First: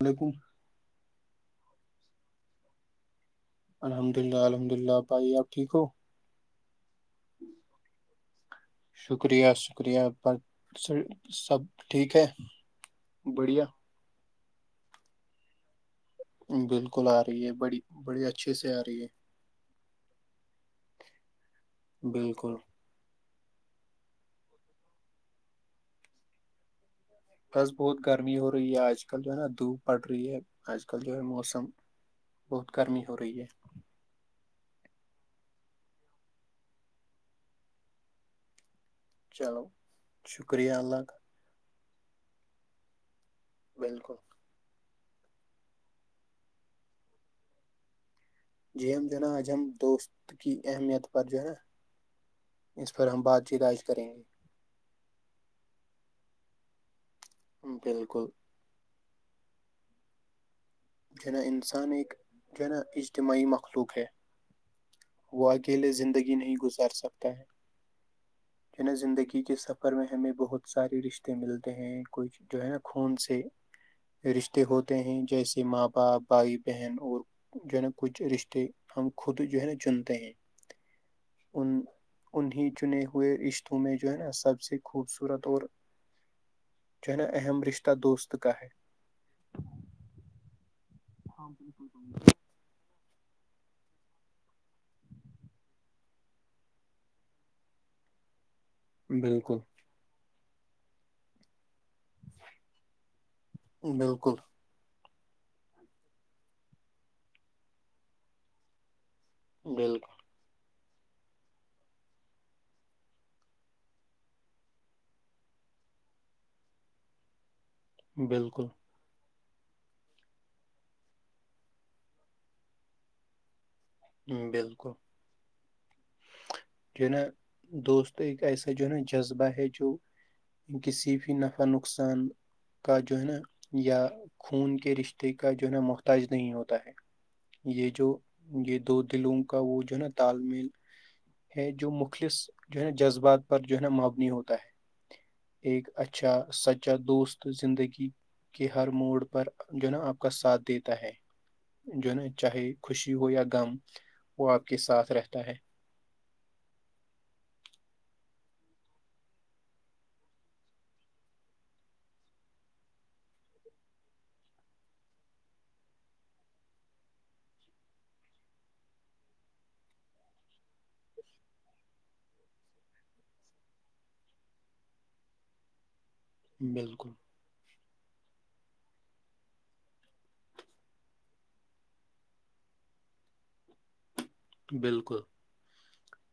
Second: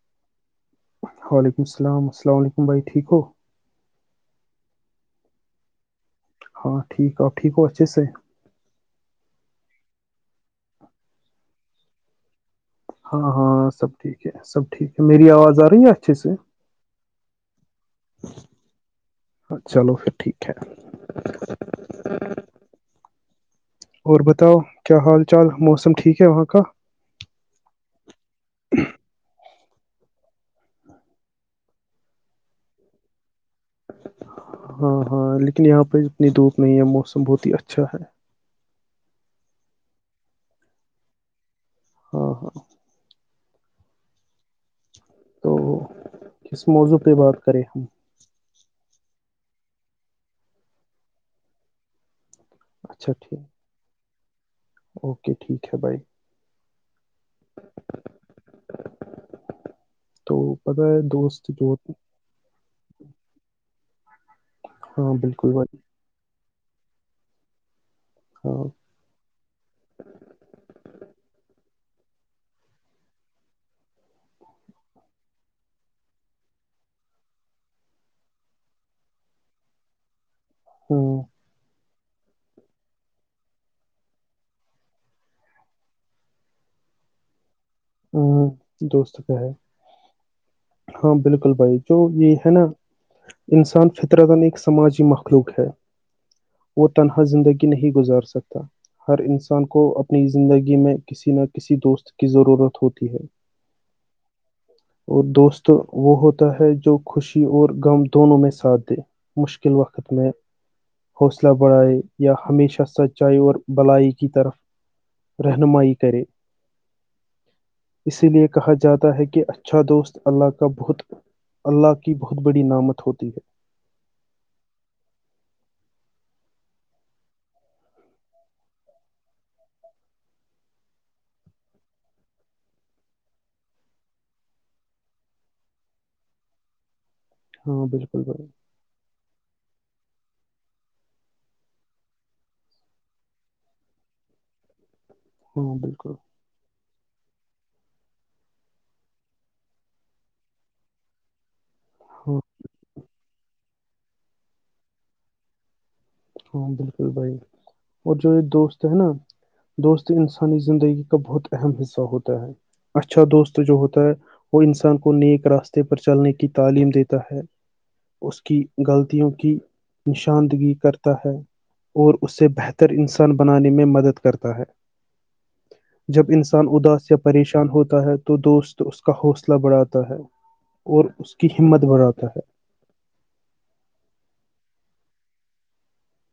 ال علیکم وعلیکم السلام السلام علیکم بھائی ٹھیک ہو الحمد للہ الحمد للہ بھائی آپ ٹھیک ہو ہاں ٹھیک ہے ٹھیک ہو اچے سے شکریہ شکریہ پر سب ٹھیک ہے ہاں ہاں بڑھیا سب ٹھیک ہے سب ٹھیک ہے میری آواز آ رہی ہے اچھے سے بالکل آ رہی ہے بڑی بڑی اچھے سے آ رہی ہے ہاں چلو پھر ٹھیک ہے بالکل اور بتاؤ کیا حال چال موسم ٹھیک ہے وہاں کا بس بہت گرمی ہو رہی ہے آج کل جو ہے نا دھوپ پڑ رہی ہے آج کل جو ہے موسم بہت گرمی ہو رہی ہے ہاں ہاں لیکن یہاں پہ اتنی دھوپ نہیں ہے موسم بہت ہی اچھا ہے چلو شکریہ اللہ کا [unintelligible] بالکل تو کس موضوع پہ بات کریں ہم جی ہم جناج ہم دوست کی اہمیت پر جو ہے اس پر اچھا ہم بات ٹھیک چیت عائش کریں گے اوکے ٹھیک ہے بھائی بالکل تو پتا ہے جو نا دوست انسان ہوتے- ایک ج نا اجتماعی مخلوق ہے ہاں وہ بالکل بھائی اکیلے زندگی نہیں گزار سکتا ہے [unintelligible] نا زندگی کے سفر میں ہمیں بہت سارے رشتے ملتے ہیں کچھ جو ہے نا خون سے رشتے ہوتے ہیں جیسے ماں باپ بھائی بہن اور جو ہے نا کچھ رشتے ہم خود جو ہے نا چنتے ہیں ہوں ان انیں چنے ہوئے رشتوں میں جو ہے نا سب سے خوبصورت اور جواہ ن ام رشتے ا دوست کا ہے ہاں بالکل بھائی جو یہ ہے نا انسان فطرتن ایک سماجی مخلوق ہے وہ تنہا زندگی نہیں گزار سکتا ہر بالکل انسان کو اپنی زندگی میں کسی نہ کسی دوست کی ضرورت ہوتی ہے بالکل اور دوست تو وہ ہوتا ہے جو خوشی اور غم دونوں میں ساتھ دے مشکل وقت بالکل میں حوصلہ بڑھائے یا ہمیشہ سچائی اور بلائی کی طرف رہنمائی کرے اسی لیے بالکل کہا جاتا ہے کہ اچھا دوست اللہ کا بہت اللہ کی بہت بڑی نامت ہوتی ہے بالکل جو نا دوست ایسے جو ن جذبہ ہے جوو کسی بھی نفع نقصان کا جو ہے نا یا خون کے رشتے کا جو ہے نا محتاج نہیں ہوتا ہے ہاں یہ جو بالکل بھائی یہ دو دلوں کا وہ جو ہے نا تال میل ہے جو مخلص جو ہے نا جذبات پر جو ہے نا مبنی ہوتا ہے ہاں ایک بالکل اچھا سچا دوست زندگی کہ ہر موڈ پر جو نا آپ کا ساتھ دیتا ہے جو نا ہاں چاہے خوشی ہو یا غم وہ آپ کے ساتھ رہتا ہے ہاں بالکل بھائی اور جو یہ دوست ہے نا دوست انسانی زندگی کا بہت اہم حصہ ہوتا ہے اچھا دوست جو ہوتا ہے وہ انسان کو نیک راستے پر چلنے کی تعلیم دیتا ہے اس کی غلطیوں کی نشاندگی کر اور اسے بہتر انسان بنانے میں مدد کرتا ہے جب انسان بالکل اداس یا پریشان ہوتا ہے تو دوست اس کا حوصلہ بڑھاتا ہے اور اس کی ہمت بڑھاتا ہے بالکل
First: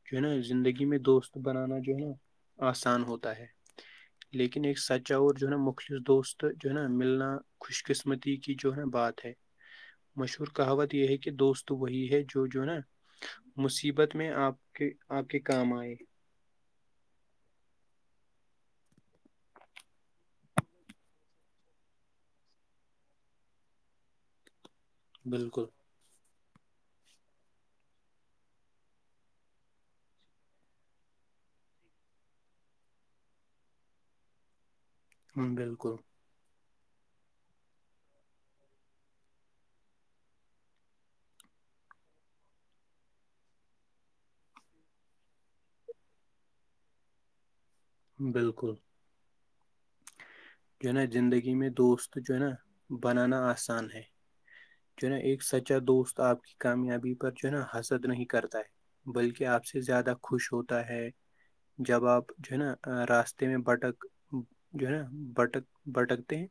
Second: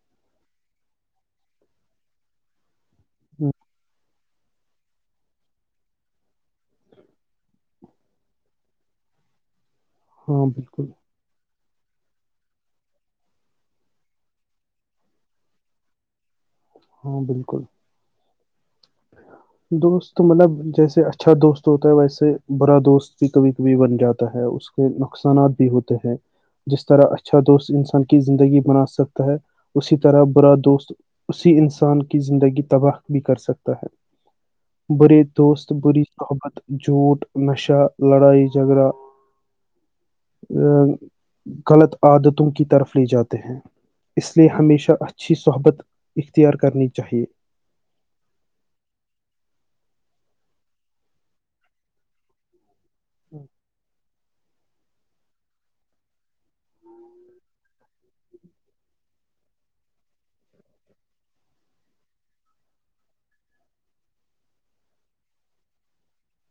جو ہے نا زندگی میں دوست بنانا جو ہے نا آسان ہوتا ہے لیکن ایک سچا اور جو ہے نا مخلص دوست جو ہے نا ملنا خوش قسمتی کی جو ہے نا بات ہے ہاں مشہور بالکل کہاوت یہ ہے کہ دوست وہی ہے جو جو نا مصیبت میں آپ کے آپ کے کام آئے ہاں بالکل دوست مطلب جیسے اچھا دوست ہوتا ہے ویسے برا دوست بھی کبھی کبھی بن جاتا ہے اس سے نقصانات بالکل بھی ہوتے ہیں جس طرح اچھا دوست انسان کی زندگی بنا سکتا ہے اسی طرح برا دوست اسی انسان کی زندگی تباہ بھی کر سکتا ہے برے دوست بالکل بری صحبت جھوٹ نشہ لڑائی جھگڑا ا غلط عادتوں کی طرف لے جاتے ہیں اس لیے ہمیشہ اچھی صحبت اختیار کرنی چاہیے بالکل جو نا زندگی میں دوست جو ہے نا بنانا آسان ہے جو ہے نا ایک سچا دوست آپ کی کامیابی پر جو ہے نا حسد نہیں کرتا ہے بلکہ آپ سے زیادہ خوش ہوتا ہے جب آپ جو ہے نا راستے میں بھٹک جو ہے نا بھٹک بھٹکتے ہیں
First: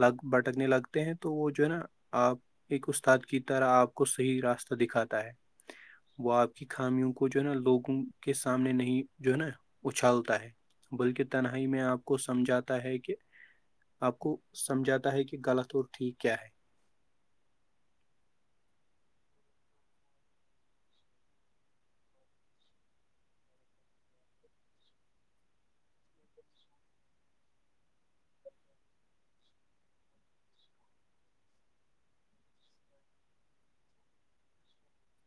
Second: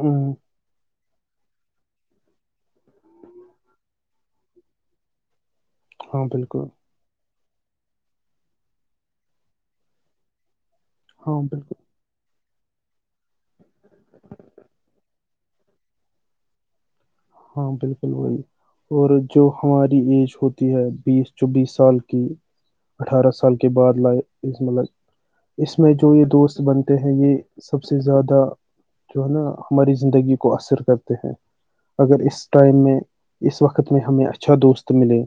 لگ بھٹکنے لگتے ہیں تو وہ جو ہے نا آپ ایک استاد کی طرح آپ کو صحیح راستہ دکھاتا ہے ہاں وہ آپ بالکل کی خامیوں کو جو ہے نا لوگوں کے سامنے نہیں جو ہے نا اچھالتا ہے بلکہ ہاں بالکل تنہائی میں آپ کو سمجھاتا ہے کہ آپ کو سمجھاتا ہے کہ غلط اور ٹھیک کیا ہے ہاں بالکل وہی اور جو ہماری ایج ہوتی ہے بیس چوبیس سال کی اٹھارہ سال کے بعد لائ اس مطلب اس میں جو یہ دوست بنتے ہیں یہ سب سے زیادہ جو ہے نا ہماری زندگی کو اثر کرتے ہیں اگر اس ٹائم میں اس وقت میں ہمیں اچھا دوست ملے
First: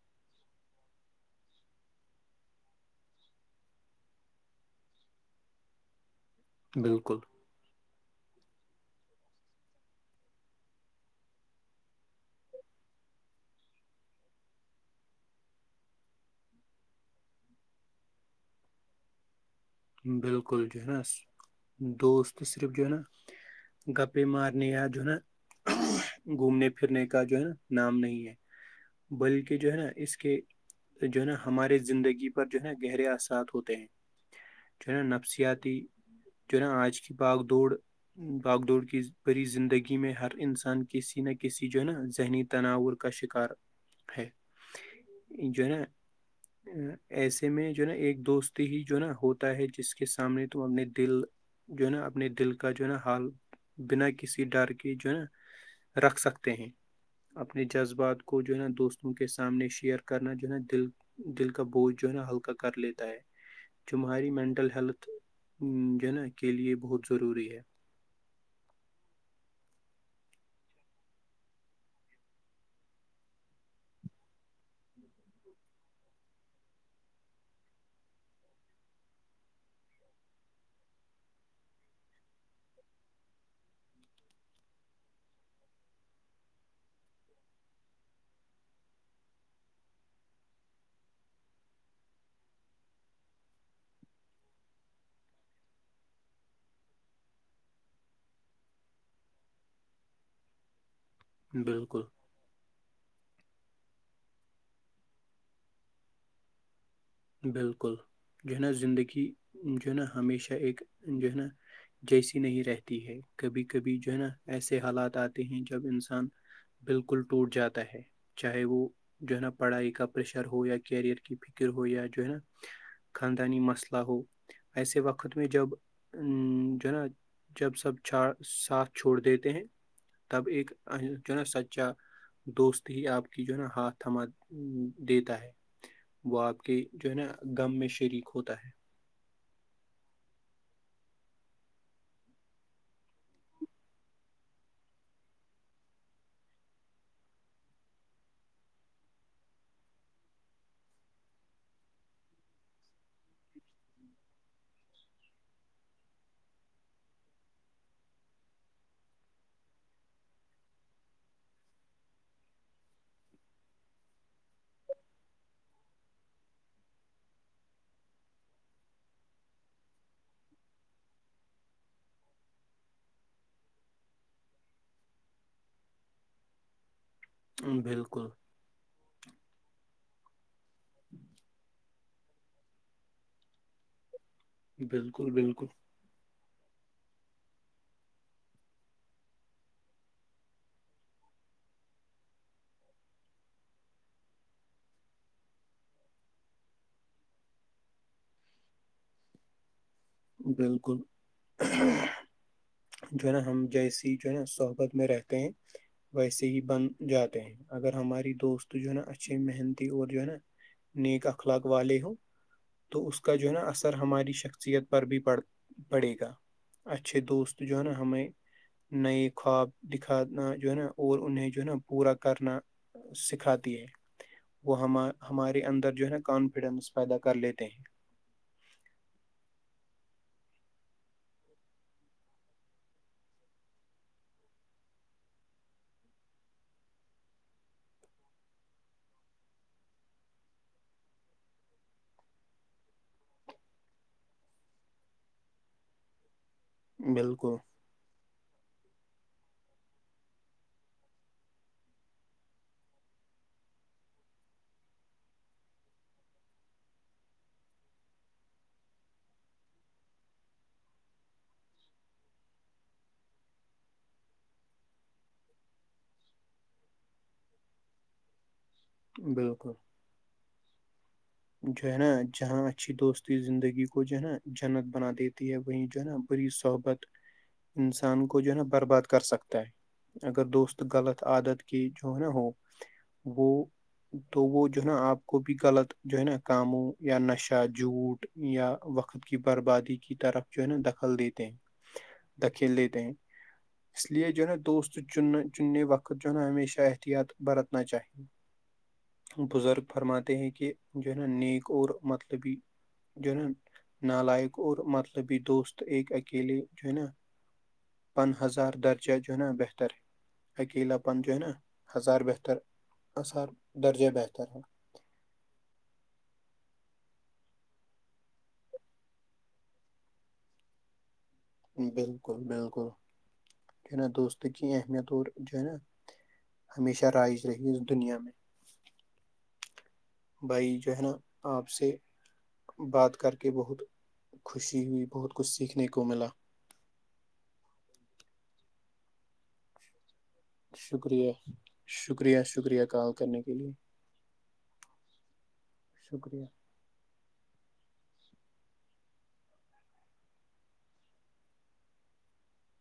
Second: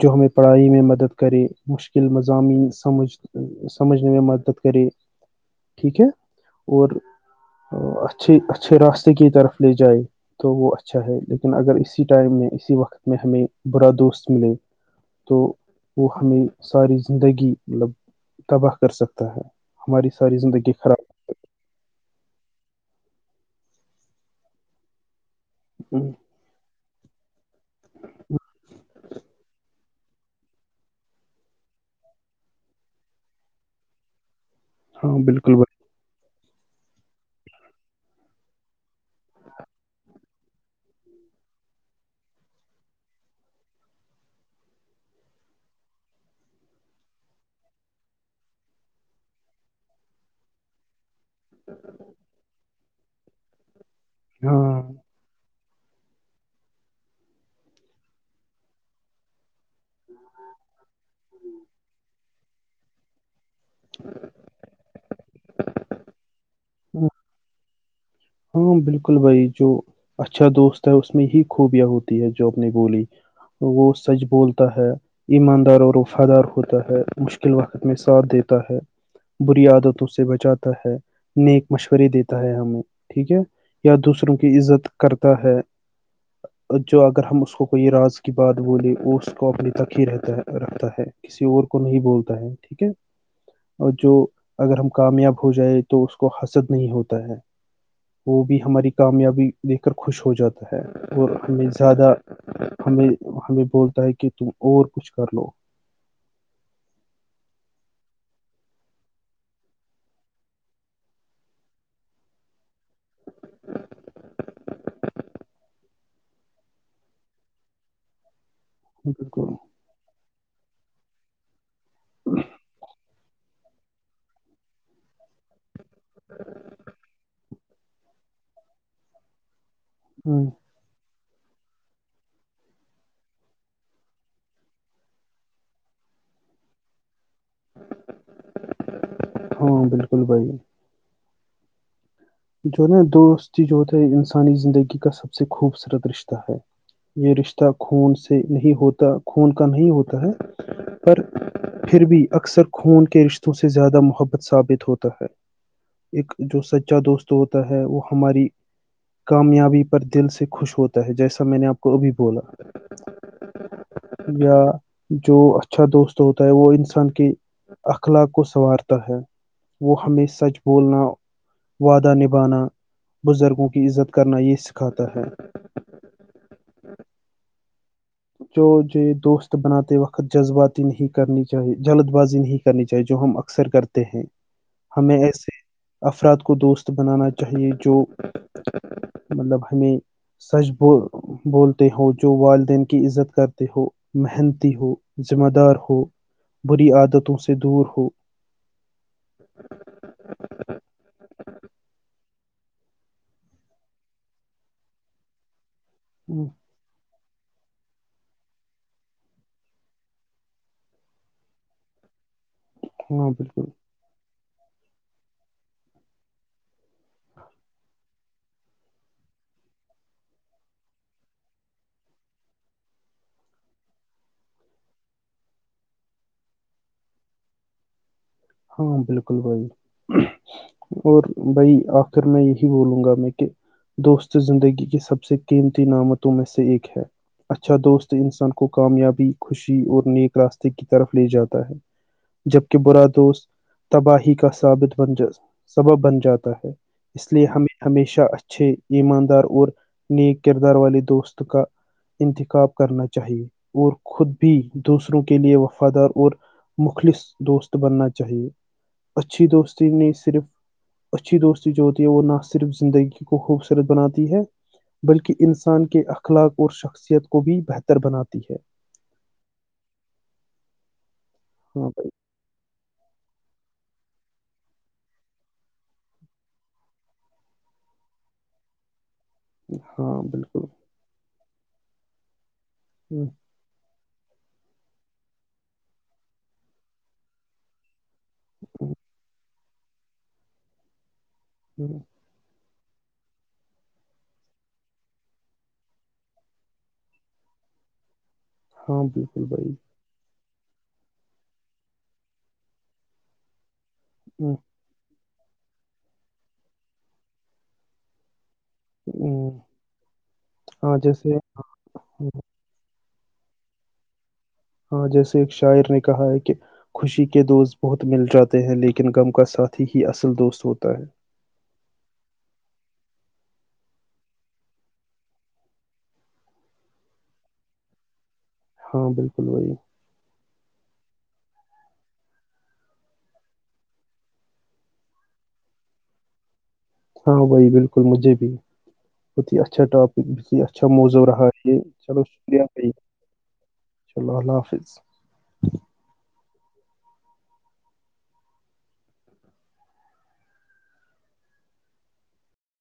جو ہمیں پڑھائی میں مدد کرے مشکل مضامین سمجھ سمجھنے میں مدد کرے ٹھیک ہے اور بالکل اچھھی اچھے راستے کی طرف لے جائے تو وہ ا اچھا ہے لیکن اگر اسی ٹائم میں اسی وقت میں ہمیں برا دوست ملے تو وہ ہمیں ساری زندگی مطلب تباہ کر سکتا ہے ہماری ساری بالکل زندگی جو ہے نا خراب دوست صرف جو نا گپے مارن د جو نا ہوں [inaudible] گھومنے پھرنے کا جو ہے نا نام نہیں ہے بلکہ جو ہے نا اس کے جو ہے نا ہمارے زندگی پر جو ہے نا گہرے اثات ہوتے ہیں چونا ہاں بالکل بھائی نفسیاتی چونا آج کیی باغ دڑ باگ دوڑ کی بری زندگی میں ہر انسان کسی نہ کسی جو ہے نا ذہنی تناور کا شکار ہے جو ہے نا ایسے میں جو ہے نا ایک دوست ہی جو ہے نا ہو ہے جس کے سامنے تم اپنے دل جو ہے نا اپنے دل کا جو ہے نا حال بنا کیا کسی ڈر ہاں کے جو ہے نا رکھ سکتے ہیں اپنے جذبات کو جو ہے نا دوستوں کے سامنے شیئر کرنا جو ہے نا دل دل کا بوجھ جو ہے نا ہلکا کر لیتا ہے جو ہماری مینٹل ہیلتھ جو ہے نا کے لیے بہت ضروری ہے ہاں بالکل بھائی جو اچھا دوست ہے اس میں ہی خوبیاں ہوتی ہے جو اپنی بولی وہ سچ بولتا ہے ایماندار اور وفادار ہوتا ہے مشکل وقت میں ساتھ دیتا ہے بری عادتوں سے بچاتا ہے نیک مشورے دیتا ہے ہمیں ٹھیک ہے یا دوسروں کی عزت کرتا ہے جو اگر ہم اس کو کوئی راز کی بات بول اس کو اپنے تک ہی رہتا ہے رکھتا ہے کسی اور کو نہیں بولتا ہے ٹھیک ہے اور جو اگر ہم کامیاب ہو جائے تو اس کو حسد نہیں ہوتا ہے وہ بھی ہماری کامیابی دیکھ کر خوش ہو جاتا ہے اور ہمیں بالکل زیادہ ہمیں ہمیں بولتا ہے کہ تم اور کچھ کر لو بالکل جو ہے نا زندگی جو ہے نا ہمیشہ ایکک جو ہے نا جیسی نہیں رہتی ہے کبھی کبھی جو ہے نا ایسے حالات آتے ہیں جب انسان بالکل ٹوٹ جاتا ہے چاہے وہ جو ہے نا بالکل پڑھائی کا پریشر ہو یا کیریئر کی فکر ہو یا جو ہے نا خاندانی مسئلے ایسے وقت میں جب جو ہے نا جب سب چ ساتھ چھوڑ دیتے ہیں ہاں تب ایک جو ہے نا سچا دوست ہی آپ کی جو ہے نا ہاتھ تھما دیتا ہے وہ آپ کے جو ہے نا غم میں شریک ہوتا ہے ہاں بالکل بھائی جو نا دوستی جو ہے انسانی زندگی کا سب سے خوبصورت رشتہ ہے یہ رشتہ خون سے نہیں ہوتا خون کا نہیں ہوتا ہے پر پھر بھی اکثر خون کے رشتوں سے زیادہ محبت ثابت ہوتا ہے ایک جو سچا دوست ہوتا ہے وہ ہماری کامیابی پر دل سے خوش ہوتا ہے جیسا میں نے آپ کو ابھی بولا یا جو اچھا دوست ہوتا ہے وہ انسان کی اخلاق کو سنوارتا ہے وہ ہمیں سچ بولنا وعدہ نبھانا بزرگوں کی عزت کرنا یہ سکھاتا ہے بالکل جو ج دوست بناتے وقت جذباتی نہیں کرنی چاہیے جلد بازی نہیں کرنی چاہیے جو ہم اکثر کرتے ہیں ہمیں بالکل ایسے بالکل افراد کو دوست بنانا چاہیے جو مطلب ہمیں سچ ب بولتے ہو جو والدین کے کی عزت کرتے ہو محنتی ہو ذمہ دار ہو بری عادتوں سے دور ہو [unintelligible] بالکل جو ہے نا ہم جیسیے ہی جو ہے نا صحبت میں رہتے ہیں ویسے ہی بند جاتے ہیں اگر ہماری دوست جو ہے نا اچھی محنتی اور جو ہے نا نیک اخلاق والے ہ تو اس ہاں کا جو ہے نا بالکل اثر ہماری شخصیت پر بھی پڑ پڑے گا اچھے دوست جو ہے نا ہمیں نئے خواب دکھانا جو ہے نا اور انہیں جو ہے نا پورا کرنا سکھاتی ہے وہ ہم ہمارے اندر جو ہے نا کانفیڈنس پیدا کر لیتے ہیں ہاں بالکل بھائی اور بھائی آخر میں یہی بولوں گا میں کہ دوست زندگی کی سب سے قیمتی نعمتوں میں سے ایک ہے اچھا دوست انسان کو کامیابی خوشی اور نیک راستے کی طرف لے جاتا ہے جبکہ برا دوست تباہی کا ثابت بن ج سبب بن جاتا ہے اس لیے بالکل ہمیں ہمیشہ اچھے ایماندار اور نیک کردار والے دوست کا انتخاب کرنا چاہیے اور خود بھی دوسروں کے لیے وفادار اور مخلص دوست بننا چاہیے اچھی دوستی نے صرف اچھی دوستی جو ہوتی ہے وہ نہ صرف زندگی کو خوبصورت بناتی ہے بلکہ انسان کے اخلاق اور شخصیت کو بھی بہتر بناتی ہے بالکل جو ہاں ہے نا بھائی جہاں اچھی دوستی زندگی کو جو ہے نا جنت بنا دیتی ہے وہ جو ہے نا بری صحبت انسان کو جو ہے نا برباد کر سکتا ہاں اگر بالکل دوست غلط عادت کی جو ہے نا ہو وہ تو وہ جو ہے نا آپ کو بھی غلط جو ہے نا کاموں یا نشہ جھوٹ یا وقت کی بربادی کی طرف جو ہے نا دخل دیتے ہیں ہوں دکھیل دیتے ہیں اس لیے جو ہے نا دوست چننا چننے وقت جو ہے نا ہمیشہ احتیاط برتنا چاہیے [inaudible] بالکل بزرگ فرماتے ہیں کہ جو نا نیک اور مطلبی جو نا بھائی نالائق اور مطلب ملبھی دوست ایک اکیلے جو ہے نا پن ہزار درجہ جو نا بہتر ہاں اکیلاپن جو جیسے ہے نا ہزار بہترار درجہ بہتر ہے ہاں جیسے ایک شاعر نے کہا ہے کہ خوشی کے دوست بہت مل جاتے ہیں لیکن غم کا ساتھھی ہی اصل دوست ہوتا ہے بالکل بالکل دوست کی اہمیت اور جو ہے نا ہمیشہ رائج رہے گی دنیا میں ہاں بالکل وہی بھائی جو ہے نا آپ سے بات کر کے بہت خوشی ہوئی بہت کچھ سیکھنے کو ملا ہاں بھائی بالکل مجھے بھی بت ہی اچھا ٹاپک جی اچھا موضوع شکریہ رہا یہ چلو شکریہ کال کرنے کے لیے بھائیشا اللہ اللہ حافظ شکریہ